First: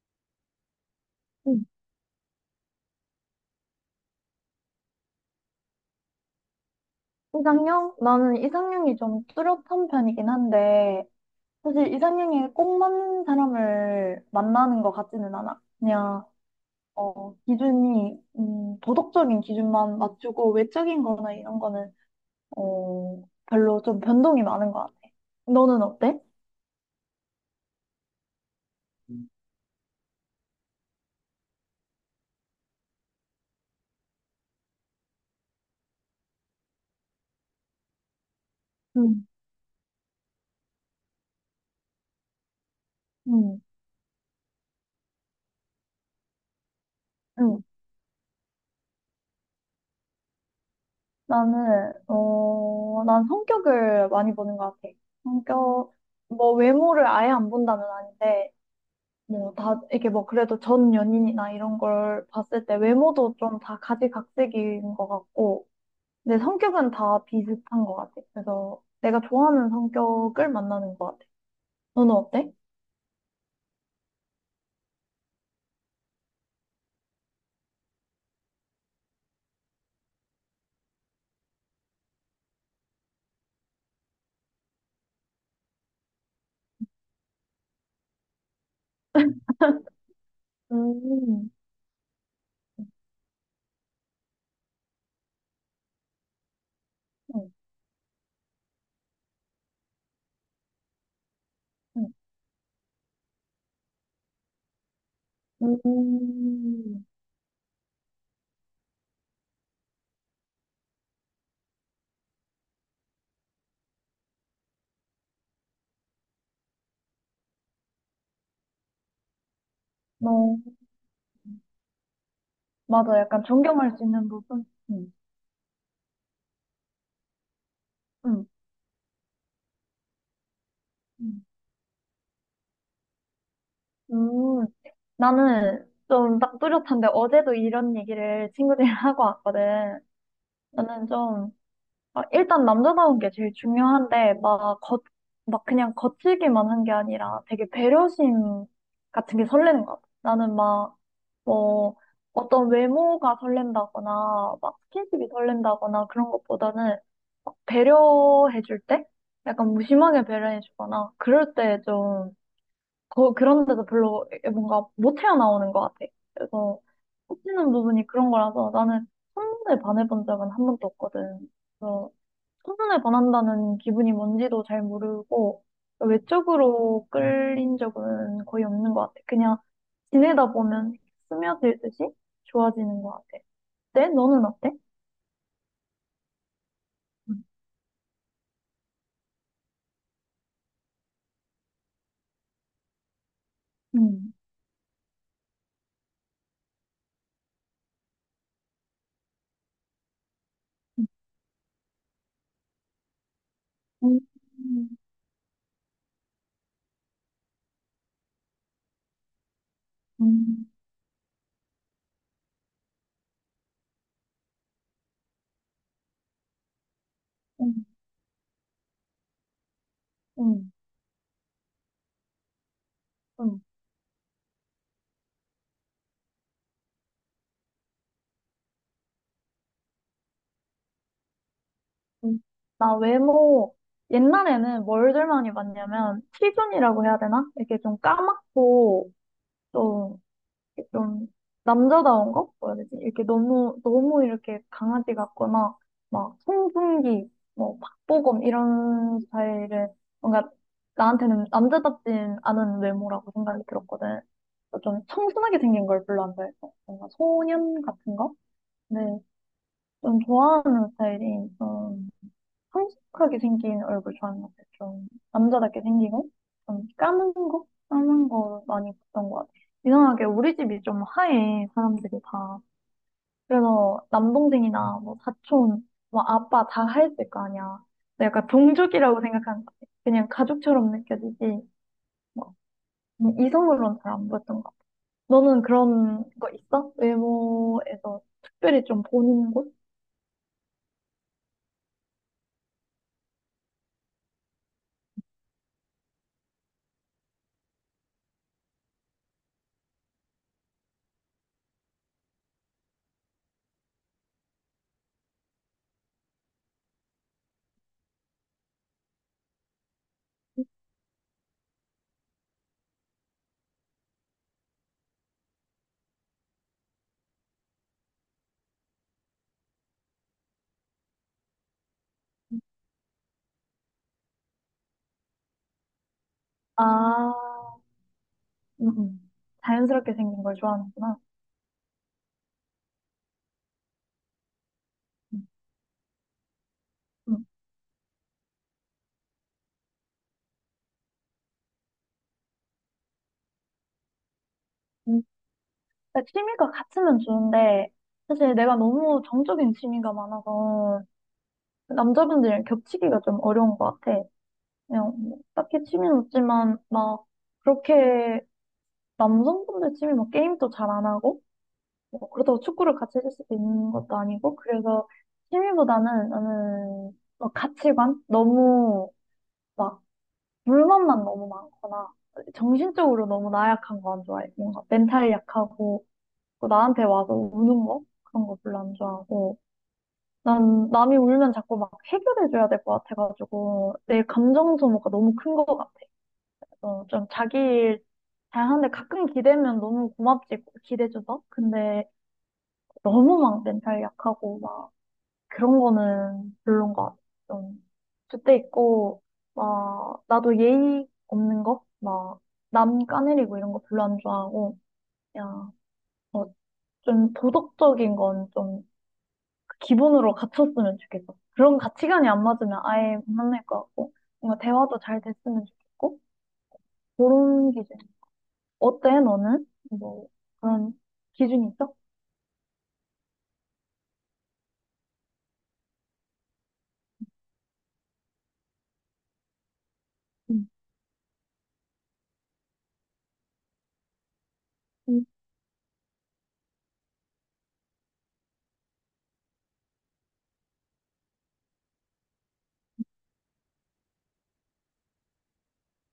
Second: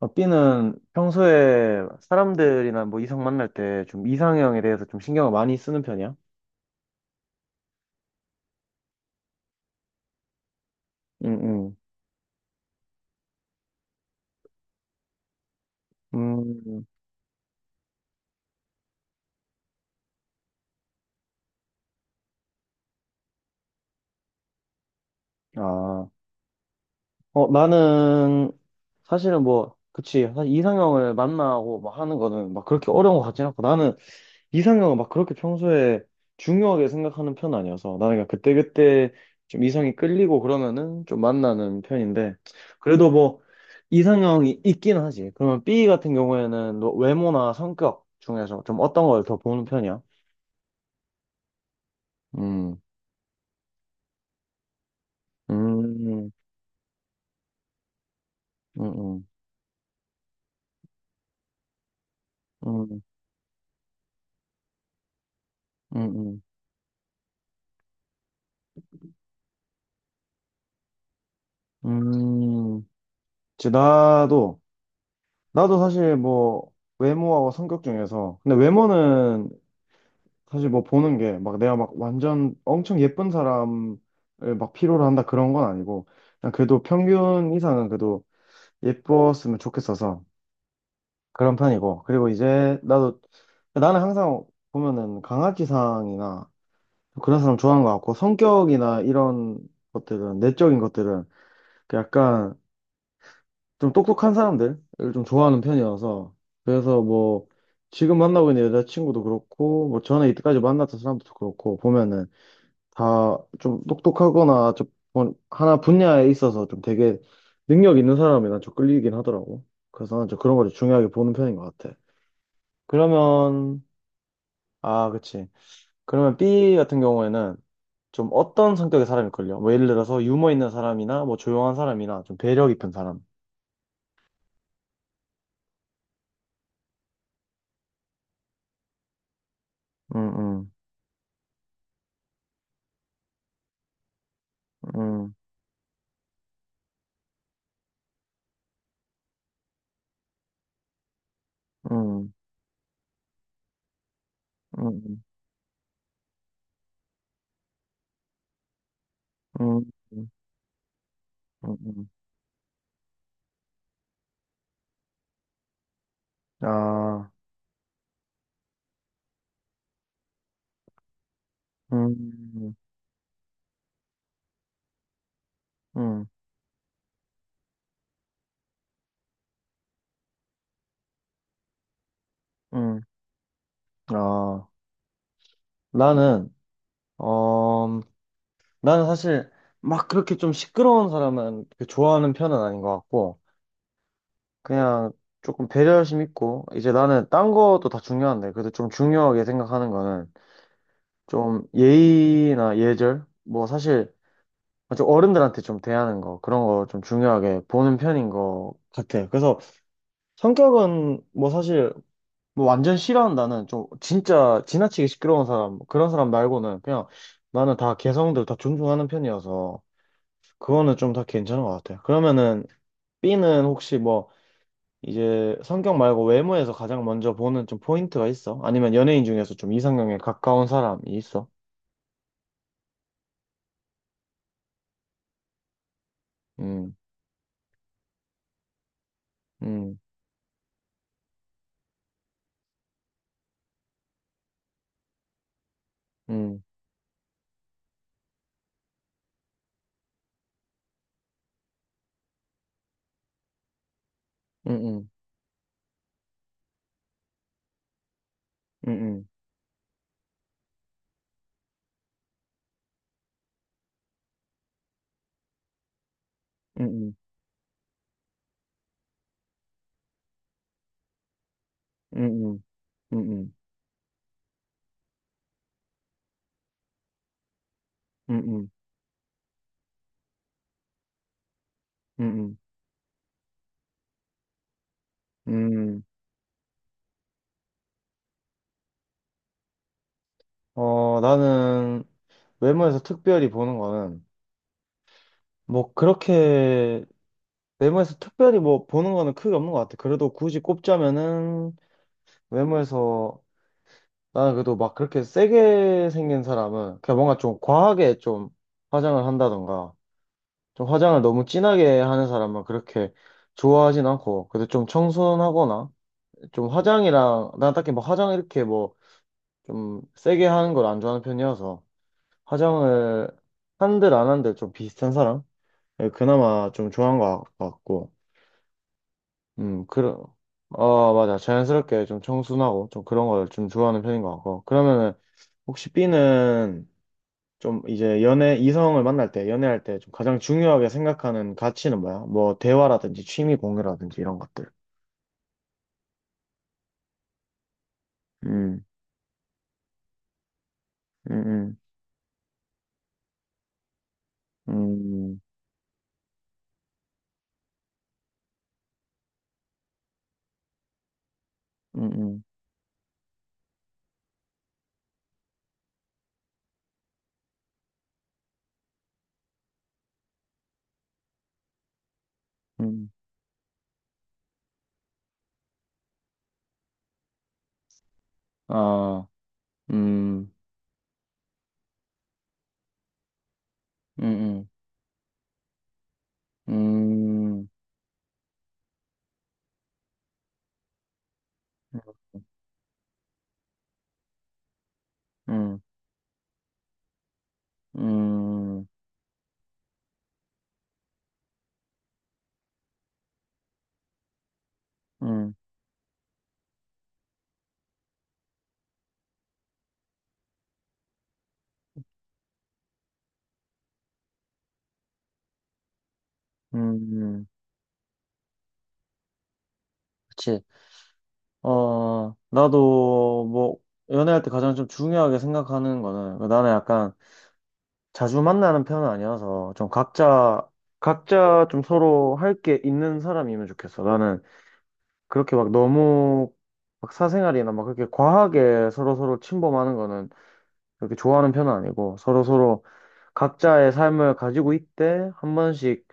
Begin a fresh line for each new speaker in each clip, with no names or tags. B는
음,
평소에 사람들이나 뭐 이성 만날 때 좀 이상형에 대해서 좀 신경을 많이 쓰는 편이야?
이상형? 나는 이상형이 좀 뚜렷한 편이긴 한데,
응, 응.
사실 이상형에 꼭 맞는 사람을 만나는 것 같지는 않아. 그냥,
음,
기준이, 도덕적인 기준만 맞추고, 외적인 거나 이런 거는, 별로 좀 변동이 많은 것 같아. 너는
아.
어때?
나는 사실은 뭐, 그치. 사실 이상형을 만나고 막 하는 거는 막 그렇게 어려운 것 같진 않고 나는 이상형은 막 그렇게 평소에 중요하게 생각하는 편 아니어서 나는 그냥 그때그때
응.
좀 이성이 끌리고 그러면은 좀 만나는 편인데 그래도 뭐
응.
이상형이 있긴 하지. 그러면 B 같은 경우에는 너 외모나
응.
성격 중에서 좀 어떤 걸 더 보는 편이야?
나는,
음,
어, 난 성격을 많이 보는 것 같아.
음,
성격,
음,
뭐 외모를 아예 안 본다는 아닌데,
음,
뭐 다 이게 뭐 그래도 전 연인이나 이런 걸 봤을 때
음,
외모도 좀 다 가지각색인 것 같고
음,
내
음.
성격은 다 비슷한 것 같아. 그래서 내가 좋아하는 성격을 만나는 것 같아. 너는 어때?
음. 이제 나도 사실 뭐 외모하고 성격 중에서 근데 외모는 사실 뭐 보는 게 막 내가 막 완전 엄청 예쁜 사람을 막 필요로 한다 그런 건 아니고 그냥 그래도 평균 이상은 그래도 예뻤으면 좋겠어서
음,
그런 편이고 그리고 이제 나도 나는 항상 보면은 강아지상이나 그런
응,
사람 좋아하는 것 같고 성격이나 이런 것들은 내적인 것들은 그
응.
약간 좀 똑똑한 사람들을 좀 좋아하는 편이어서 그래서
음,
뭐 지금 만나고 있는 여자친구도 그렇고 뭐 전에 이때까지 만났던 사람도 그렇고 보면은 다 좀 똑똑하거나 좀 뭐 하나 분야에 있어서 좀 되게 능력 있는 사람이 난 좀 끌리긴 하더라고. 그래서 난좀 그런
너,
걸 중요하게 보는 편인 것 같아.
맞아. 약간
그러면
존경할 수 있는 부분?
아,
응,
그치. 그러면 B 같은 경우에는 좀
응,
어떤 성격의 사람이 걸려 뭐 예를 들어서 유머 있는 사람이나 뭐
응.
조용한 사람이나 좀 배려 깊은 사람.
음, 나는 좀 딱 뚜렷한데 어제도 이런 얘기를 친구들이랑 하고 왔거든.
음, 음,
나는 좀 아, 일단 남자다운 게 제일 중요한데, 막, 겉
음,
막 그냥 거칠기만 한 게 아니라 되게 배려심 같은 게 설레는 것 같아. 나는 막, 뭐,
음,
어떤 외모가 설렌다거나, 막
음,
스킨십이 설렌다거나 그런 것보다는 막 배려해줄 때? 약간
음, 음,
무심하게 배려해주거나, 그럴
음,
때
음.
좀, 그런 데서 별로 뭔가 못 헤어나오는 것 같아. 그래서
아,
꽂히는 부분이 그런 거라서 나는 한 번에 반해본 적은 한 번도 없거든.
음,
천선을 반한다는 기분이 뭔지도 잘 모르고
음,
외적으로 끌린 적은 거의 없는 것 같아. 그냥 지내다 보면 스며들듯이
음.
좋아지는 것 같아. 네? 너는
아,
어때?
나는
음.
나는 사실 막 그렇게 좀 시끄러운 사람은 그렇게 좋아하는 편은 아닌 것 같고,
음.
그냥 조금 배려심 있고, 이제 나는 딴 것도 다 중요한데, 그래도 좀 중요하게 생각하는 거는 좀 예의나 예절? 뭐 사실
음. 음.
좀 어른들한테 좀 대하는 거, 그런 거 좀 중요하게 보는 편인 것 같아. 그래서
음.
성격은 뭐 사실 뭐 완전 싫어한다는 좀 진짜 지나치게 시끄러운 사람, 그런 사람 말고는 그냥 나는 다 개성들 다 존중하는 편이어서,
음.
그거는 좀 다 괜찮은 것 같아요. 그러면은
음.
B는 혹시 뭐 이제 성격 말고 외모에서 가장 먼저 보는 좀 포인트가 있어? 아니면 연예인 중에서 좀 이상형에 가까운 사람이 있어?
음. 나 외모 옛날에는 뭘들 많이 봤냐면
음,
티존이라고 해야 되나? 이렇게 좀 까맣고
음,
좀 이렇게 좀 남자다운 거? 뭐라 해야 되지? 이렇게 너무, 너무 이렇게 강아지 같거나, 막,
음,
송중기, 뭐, 박보검, 이런 스타일은 뭔가 나한테는 남자답진 않은 외모라고 생각이 들었거든.
음,
그래서 좀
음,
청순하게 생긴 걸 별로 안 좋아해서. 뭔가 소년 같은 거? 네,
음,
좀 좋아하는 스타일이, 성숙하게 생긴 얼굴 좋아하는 것 같아요. 좀 남자답게 생기고
음,
좀
음,
까만 거? 까만 거 많이 봤던 것 같아요. 이상하게 우리 집이 좀 하얘 사람들이
음,
다.
음, 음,
그래서 남동생이나 뭐 사촌, 뭐 아빠 다 하였을 거 아니야. 근데
음,
약간
음,
동족이라고 생각하는 것 같아. 그냥 가족처럼 느껴지지
음,
뭐
음.
뭐 이성으로는 잘 안 보였던 것 같아.
음,
너는
음.
그런 거 있어? 외모에서 특별히 좀 보는 곳?
나는 외모에서 특별히 보는 거는 뭐 그렇게 외모에서 특별히 뭐 보는 거는 크게 없는 것 같아. 그래도 굳이 꼽자면은 외모에서 나는 그래도 막 그렇게 세게 생긴 사람은 그냥 뭔가 좀 과하게 좀 화장을 한다던가 좀 화장을 너무 진하게 하는 사람은 그렇게 좋아하진 않고 그래도 좀 청순하거나 좀 화장이랑 난 딱히 뭐 화장 이렇게 뭐 좀 세게 하는 걸 안 좋아하는 편이어서 화장을 한들 안 한들 좀 비슷한 사람? 예, 그나마 좀 좋아한
아,
것 같고
음, 음. 자연스럽게
그런
생긴 걸
어
좋아하는구나.
맞아 자연스럽게 좀 청순하고 좀 그런 걸 좀 좋아하는 편인 것 같고 그러면은
음.
혹시 B는
음,
좀 이제 연애, 이성을 만날 때, 연애할 때 좀 가장 중요하게 생각하는 가치는 뭐야? 뭐, 대화라든지 취미 공유라든지 이런 것들.
음. 그러니까 취미가 같으면 좋은데, 사실 내가
음,
너무 정적인 취미가 많아서,
음,
남자분들이랑 겹치기가 좀 어려운 것 같아.
음,
그냥, 뭐
음,
딱히 취미는 없지만, 막, 그렇게, 남성분들 취미 뭐 게임도 잘 안 하고,
음,
뭐
음,
그렇다고 축구를 같이 해줄 수도 있는 것도 아니고, 그래서 취미보다는 나는, 막 가치관? 너무, 막, 물만만 너무 많거나,
음.
정신적으로 너무 나약한 거 안 좋아해. 뭔가 멘탈이 약하고, 그 나한테 와서 우는 거? 그런 거 별로 안
아,
좋아하고.
음,
난 남이 울면 자꾸 막 해결해줘야 될 것 같아가지고, 내
음,
감정 소모가 너무 큰 것 같아.
음,
그래서 좀 자기
음,
일 잘하는데 가끔 기대면 너무 고맙지, 기대줘서. 근데 너무 막 멘탈 약하고, 막 그런
음,
거는 별론 것 같아. 좀, 그때
음,
있고, 막, 나도 예의 없는 거? 막, 남 까내리고 이런 거 별로 안 좋아하고,
음,
야,
음.
어, 좀 도덕적인 건좀 기본으로 갖췄으면 좋겠어. 그런 가치관이 안 맞으면 아예 못 만날 것 같고, 뭔가 대화도 잘 됐으면 좋겠고,
음.
그런 기준. 어때, 너는? 뭐,
그치.
그런 기준이 있어?
나도 뭐, 연애할 때 가장 좀 중요하게 생각하는 거는, 나는 약간 자주 만나는 편은 아니어서 좀
응.
각자 각자 좀 서로 할 게 있는 사람이면 좋겠어. 나는
응.
그렇게 막 너무 막 사생활이나 막 그렇게 과하게 서로 서로 침범하는 거는 그렇게 좋아하는 편은 아니고 서로 서로 각자의 삶을 가지고 있대 한 번씩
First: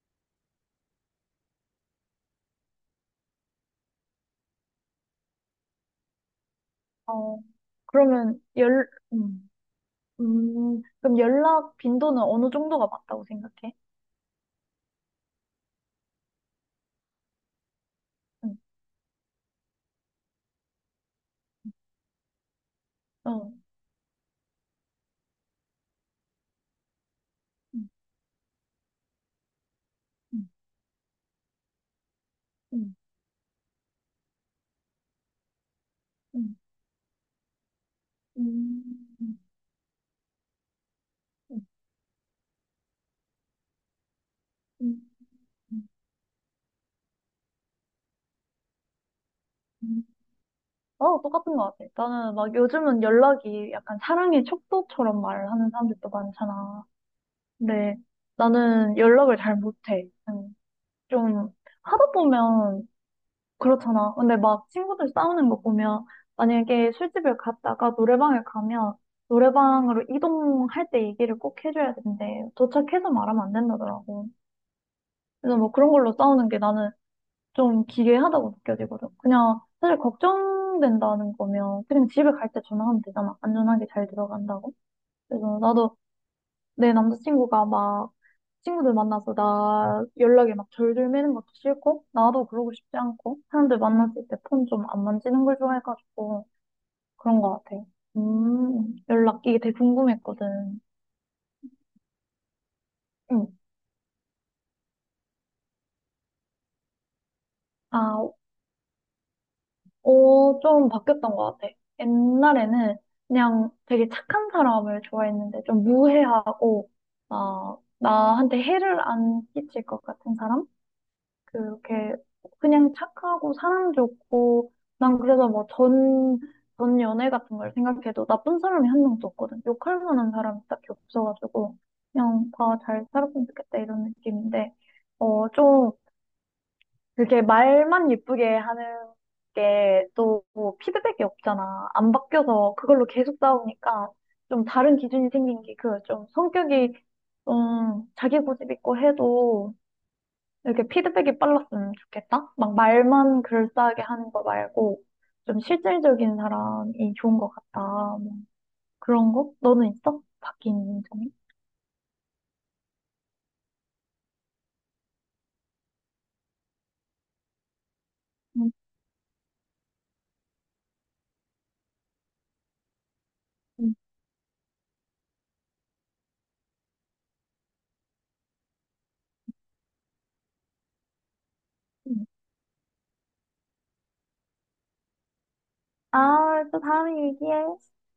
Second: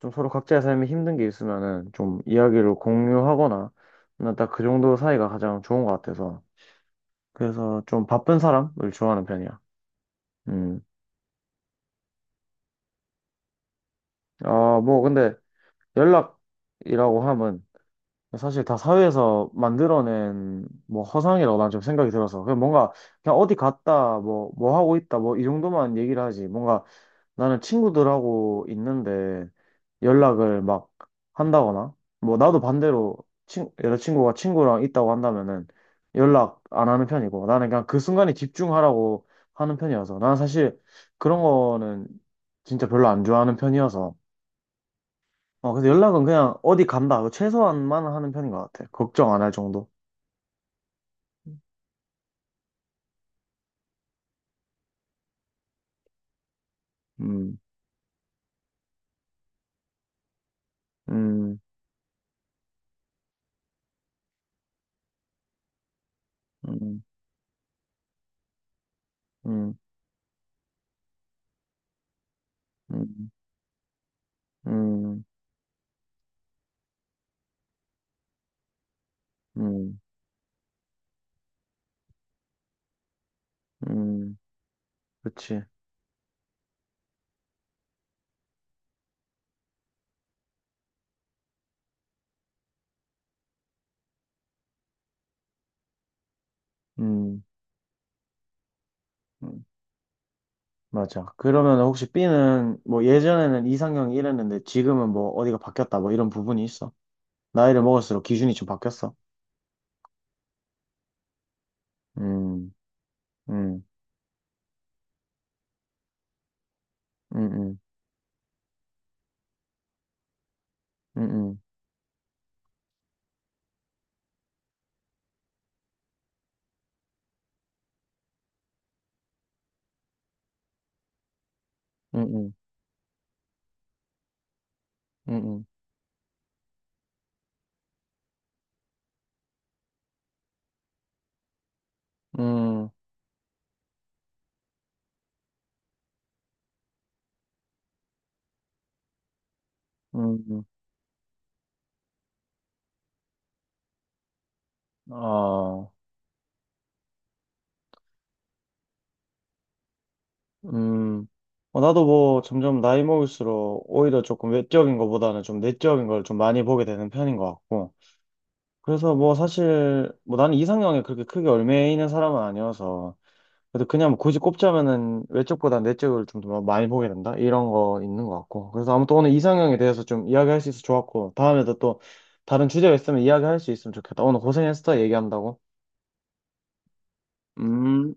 좀 서로 각자의 삶에 힘든 게 있으면은 좀 이야기를 공유하거나 난 딱 그 정도 사이가 가장 좋은 것 같아서
어,
그래서 좀 바쁜
그러면 연,
사람을 좋아하는
음,
편이야. 음.
그럼 연락 빈도는 어느 정도가 맞다고 생각해?
아, 뭐 근데 연락 이라고 하면
응,
사실 다 사회에서 만들어낸 뭐 허상이라고 난 좀 생각이 들어서 그냥 뭔가 그냥
어,
어디 갔다 뭐 뭐 하고 있다 뭐 이 정도만 얘기를 하지 뭔가 나는
응.
친구들하고 있는데
응.
연락을 막 한다거나 뭐 나도
응.
반대로 친 여자친구가 친구랑 있다고 한다면은
응,
연락 안 하는 편이고 나는 그냥 그 순간에 집중하라고
응.
하는 편이어서 나는 사실 그런
응.
거는 진짜 별로 안 좋아하는 편이어서
음,
근데
음,
연락은 그냥 어디 간다. 최소한만 하는 편인 것 같아. 걱정 안 할 정도.
음. 나도 똑같은 것 같아. 나는 막 요즘은 연락이 약간 사랑의 척도처럼 말을 하는 사람들도 많잖아.
음,
근데 나는 연락을 잘 못해. 음, 좀
음,
하다 보면 그렇잖아. 근데 막 친구들 싸우는 거 보면 만약에
음,
술집을 갔다가 노래방에 가면
음,
노래방으로 이동할 때 얘기를 꼭 해줘야 된대. 도착해서
음,
말하면 안 된다더라고.
음,
그래서 뭐 그런 걸로 싸우는 게 나는 좀 기괴하다고 느껴지거든. 그냥 사실
음,
걱정된다는 거면 그냥 집에 갈 때 전화하면 되잖아. 안전하게 잘
음,
들어간다고. 그래서
그치.
나도 내 남자친구가 막 친구들 만나서 나 연락에 막 절들 매는 것도 싫고 나도 그러고 싶지 않고 사람들 만났을 때 폰 좀 안 만지는 걸 좋아해가지고 그런
음,
것 같아. 연락 이게
음,
되게 궁금했거든.
맞아. 그러면 혹시 B는 뭐
응.
예전에는 이상형이 이랬는데 지금은 뭐 어디가 바뀌었다 뭐 이런 부분이 있어. 나이를 먹을수록
아,
기준이 좀 바뀌었어.
어, 좀 바뀌었던 것 같아.
음,
옛날에는 그냥
음,
되게 착한 사람을 좋아했는데 좀 무해하고
음,
아,
음,
나한테 해를 안 끼칠 것 같은 사람?
음,
그렇게 그냥 착하고 사람 좋고 난 그래서 뭐 전 연애 같은 걸 생각해도 나쁜 사람이 한 명도 없거든. 욕할 만한 사람이 딱히 없어가지고
음,
그냥
음,
다 잘 살았으면 좋겠다 이런 느낌인데
음,
좀 그렇게 말만 예쁘게 하는 게 또 피드백이 없잖아. 안
음,
바뀌어서
음, 음,
그걸로 계속 싸우니까 좀 다른 기준이 생긴 게 그 좀 성격이 좀 자기 고집 있고 해도
음, 음, 음,
이렇게 피드백이 빨랐으면 좋겠다. 막 말만 글싸하게 하는 거 말고 좀
음,
실질적인 사람이 좋은 것 같다. 뭐 그런 거? 너는 있어? 바뀐
음,
점이?
나도 뭐 점점 나이 먹을수록 오히려 조금 외적인 것보다는 좀 내적인 걸 좀 많이 보게 되는 편인 것 같고.
음,
그래서 뭐 사실 뭐 나는 이상형에 그렇게 크게 얽매이는 사람은 아니어서. 그래도
음,
그냥 뭐 굳이 꼽자면은 외적보다 내적을 좀 더 많이 보게 된다? 이런 거 있는 것 같고. 그래서 아무튼 오늘 이상형에 대해서 좀 이야기할 수 있어서 좋았고. 다음에도 또
음.
다른 주제가 있으면 이야기할 수 있으면 좋겠다. 오늘 고생했어, 얘기한다고.
아, 또 다음에 얘기해.
음.